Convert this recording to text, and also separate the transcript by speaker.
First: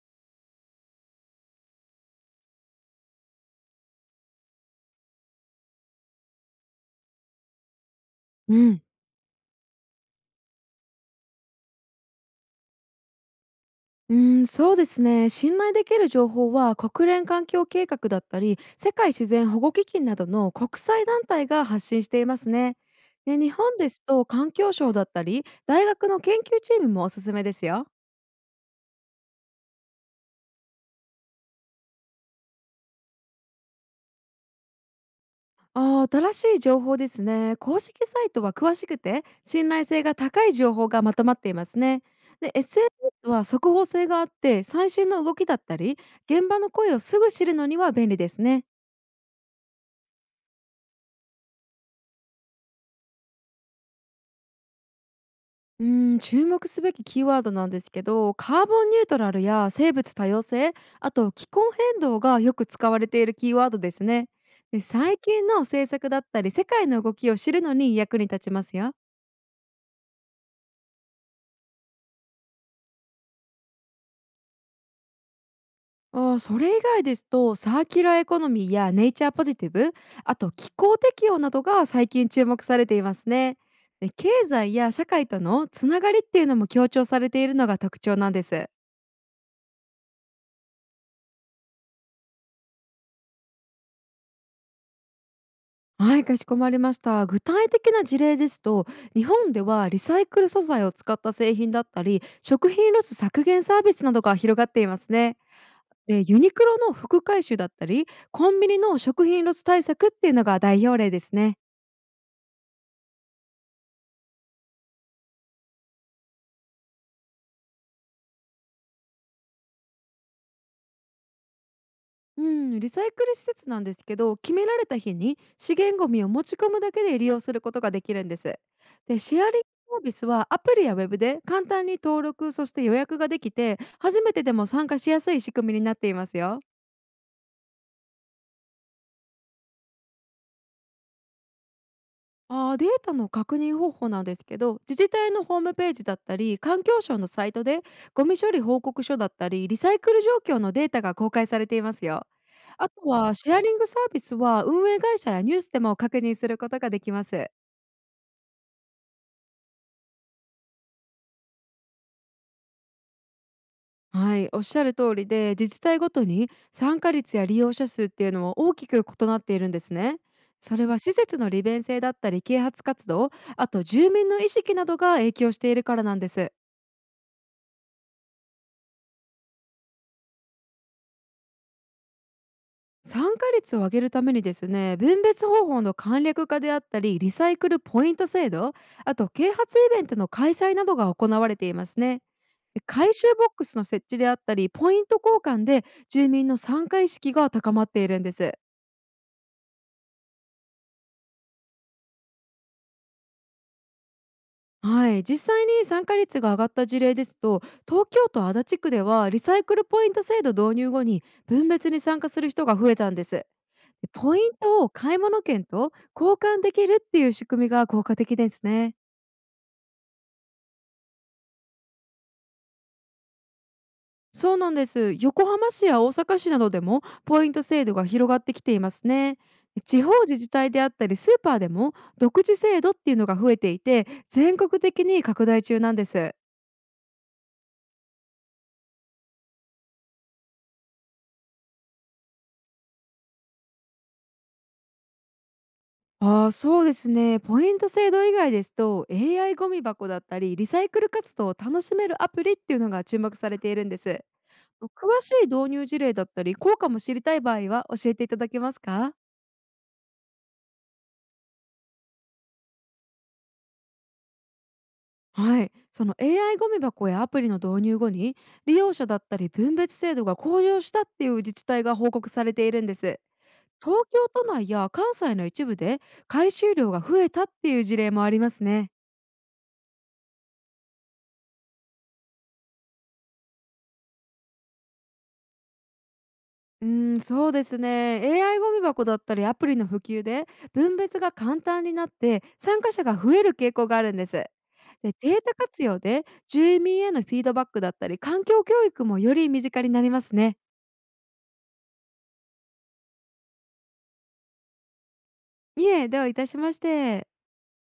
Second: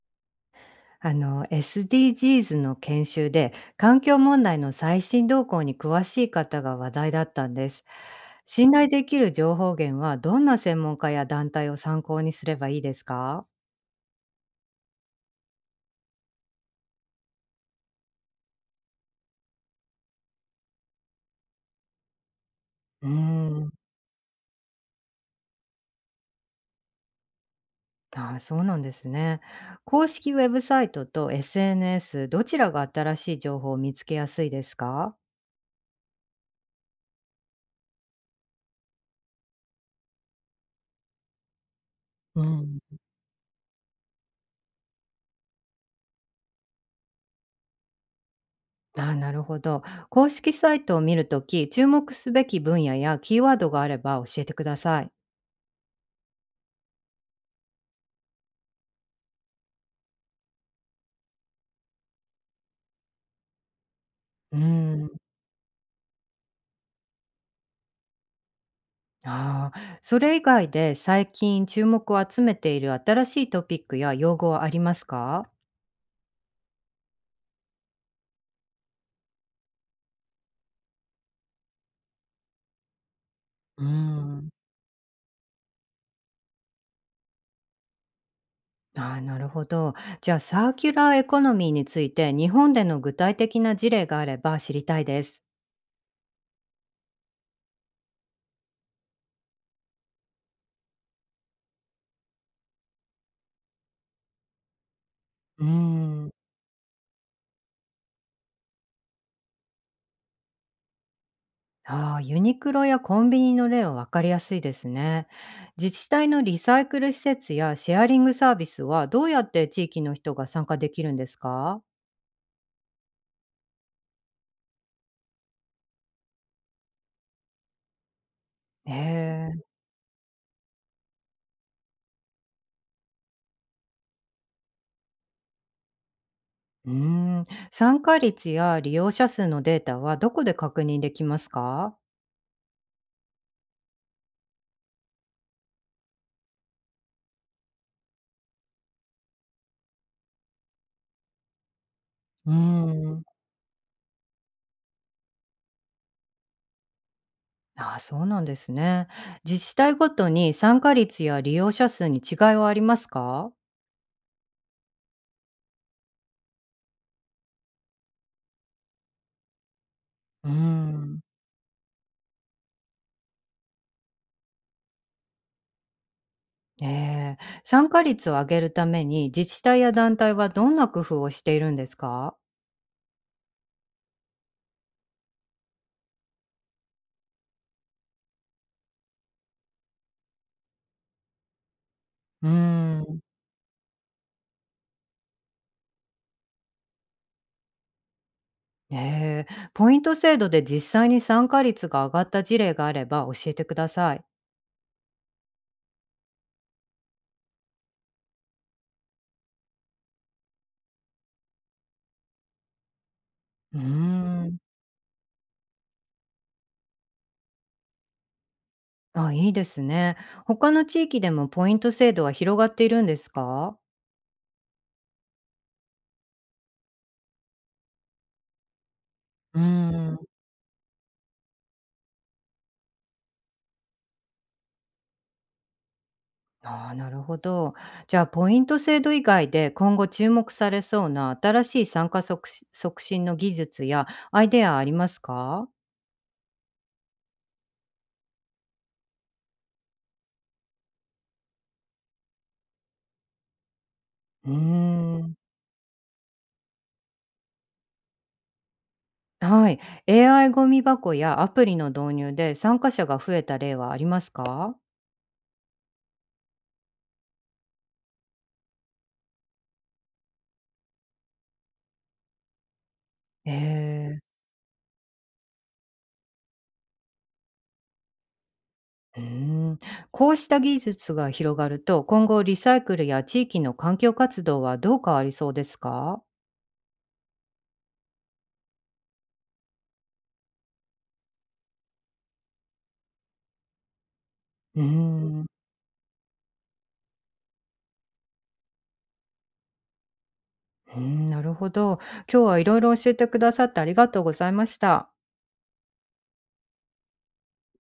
Speaker 1: あの SDGs の研修で環境問題の最新動向に詳しい方が話題だったんです。
Speaker 2: う
Speaker 1: 信
Speaker 2: ん、
Speaker 1: 頼できる情報源はどんな専門家や団体を参考にすればいいですか？
Speaker 2: うそうですね。信頼できる情報は国連環境計画だったり、世界自然保護基金などの国際団体が発信していますね。
Speaker 1: うー
Speaker 2: で日
Speaker 1: ん。
Speaker 2: 本ですと環境省だったり、大学の研究チームもおすすめですよ。
Speaker 1: あ、そうなんですね。公式ウェブサイトと SNS どちらが新しい情報を見つけやすいですか？
Speaker 2: あー新しい情報ですね。公式サイトは詳しくて、信頼性が高い情報がまとまっていますね。
Speaker 1: う
Speaker 2: で、
Speaker 1: ん、
Speaker 2: SNS は速報性があって、最新の動きだったり、現場の声をすぐ知るのには便利ですね。
Speaker 1: あなるほど。公式サイトを見るとき注目すべき分野やキーワードがあれば教えてください。
Speaker 2: うん、注目すべきキーワードなんですけど、カーボンニュートラルや生物多様性、あと気候変動がよく使われているキーワードですね。
Speaker 1: う
Speaker 2: で
Speaker 1: ん。
Speaker 2: 最近の政策だったり世界の動きを知るのに役に立ちますよ。
Speaker 1: ああ、それ以外で最近注目を集めている新しいトピックや用語はありますか？
Speaker 2: あーそれ以外ですとサーキュラーエコノミーやネイチャーポジティブ、あと気候適応などが最近注目されていますね。
Speaker 1: うー
Speaker 2: で経
Speaker 1: ん。
Speaker 2: 済や社会とのつながりっていうのも強調されているのが特徴なんです。
Speaker 1: ああ、なるほど。じゃあ、サーキュラーエコノミーについて、日本での具体的な事例があれば知りたいです。
Speaker 2: はい、かしこまりました。具体的な事例ですと、日本ではリサイクル素材を使った製品だったり、食品ロス削減サービスなどが広がっていますね。
Speaker 1: うー
Speaker 2: で
Speaker 1: ん。
Speaker 2: ユニクロの服回収だったり、コンビニの食品ロス対策っていうのが代表例ですね。
Speaker 1: ああ、ユニクロやコンビニの例は分かりやすいですね。自治体のリサイクル施設やシェアリングサービスは、どうやって地域の人が参加できるんですか？
Speaker 2: うん、リサイクル施設なんですけど、決められた日に資源ゴミを持ち込むだけで利用することができるんです。
Speaker 1: へ
Speaker 2: で、シェア
Speaker 1: え。
Speaker 2: リングサービスはアプリやウェブで簡単に登録、そして予約ができて、初めてでも参加しやすい仕組みになっていますよ。
Speaker 1: うーん。参加率や利用者数のデータはどこで確認できますか？
Speaker 2: ああ、データの確認方法なんですけど、自治体のホームページだったり、環境省のサイトで、ゴミ処理報告書だったり、リサイクル状況のデータが公開されていますよ。
Speaker 1: うー
Speaker 2: あと
Speaker 1: ん。
Speaker 2: は、シェアリングサービスは運営会社やニュースでも確認することができます。
Speaker 1: ああ、そうなんですね。自治体ごとに参加率や利用者数に違いはありますか？
Speaker 2: はい、おっしゃる通りで、自治体ごとに参加率や利用者数っていうのは大きく異なっているんですね。
Speaker 1: うー
Speaker 2: それは施
Speaker 1: ん。
Speaker 2: 設の利便性だったり、啓発活動、あと住民の意識などが影響しているからなんです。
Speaker 1: ええ、参加率を上げるために自治体や団体はどんな工夫をしているんですか？
Speaker 2: 参加率を上げるためにですね、分別方法の簡略化であったりリサイクルポイント制度、あと啓発イベントの開催などが行われていますね。
Speaker 1: うー
Speaker 2: 回
Speaker 1: ん。
Speaker 2: 収ボックスの設置であったりポイント交換で住民の参加意識が高まっているんです。
Speaker 1: ええ、ポイント制度で実際に参加率が上がった事例があれば教えてください。
Speaker 2: はい、実際に参加率が上がった事例ですと、東京都足立区ではリサイクルポイント制度導入後に分別に参加する人が増えたんです。
Speaker 1: うー
Speaker 2: ポイン
Speaker 1: ん。
Speaker 2: トを買い物券と交換できるっていう仕組みが効果的ですね。
Speaker 1: あ、いいですね。他の地域でもポイント制度は広がっているんですか？
Speaker 2: そうなんです。横浜市や大阪市などでもポイント制度が広がってきていますね。
Speaker 1: うー
Speaker 2: 地方
Speaker 1: ん。
Speaker 2: 自治体であったりスーパーでも独自制度っていうのが増えていて全国的に拡大中なんです。
Speaker 1: ああ、なるほど。じゃあ、ポイント制度以外で今後注目されそうな新しい参加促進の技術やアイデアありますか？
Speaker 2: ああ、そうですね。ポイント制度以外ですと AI ゴミ箱だったりリサイクル活動を楽しめるアプリっていうのが注目されているんです。
Speaker 1: うー
Speaker 2: 詳し
Speaker 1: ん、
Speaker 2: い導入事例だったり効果も知りたい場合は教えていただけますか？
Speaker 1: はい。AI ゴミ箱やアプリの導入で参加者が増えた例はありますか？
Speaker 2: はい、その AI ゴミ箱やアプリの導入後に利用者だったり分別制度が向上したっていう自治体が報告されているんです。
Speaker 1: え
Speaker 2: 東
Speaker 1: え。
Speaker 2: 京都内や関西の一部で回収量が増えたっていう事例もありますね。
Speaker 1: うーん。こうした技術が広がると、今後リサイクルや地域の環境活動はどう変わりそうですか？
Speaker 2: うん、そうですね。 AI ゴミ箱だったりアプリの普及で分別が簡単になって参加者が増える傾向があるんです。
Speaker 1: うー
Speaker 2: でデー
Speaker 1: ん、う
Speaker 2: タ活用で住民へのフィードバックだったり環境教育もより身近になりますね。
Speaker 1: ーん、なるほど。今日はいろいろ教えてくださってありがとうございました。
Speaker 2: いえ、どういたしまして。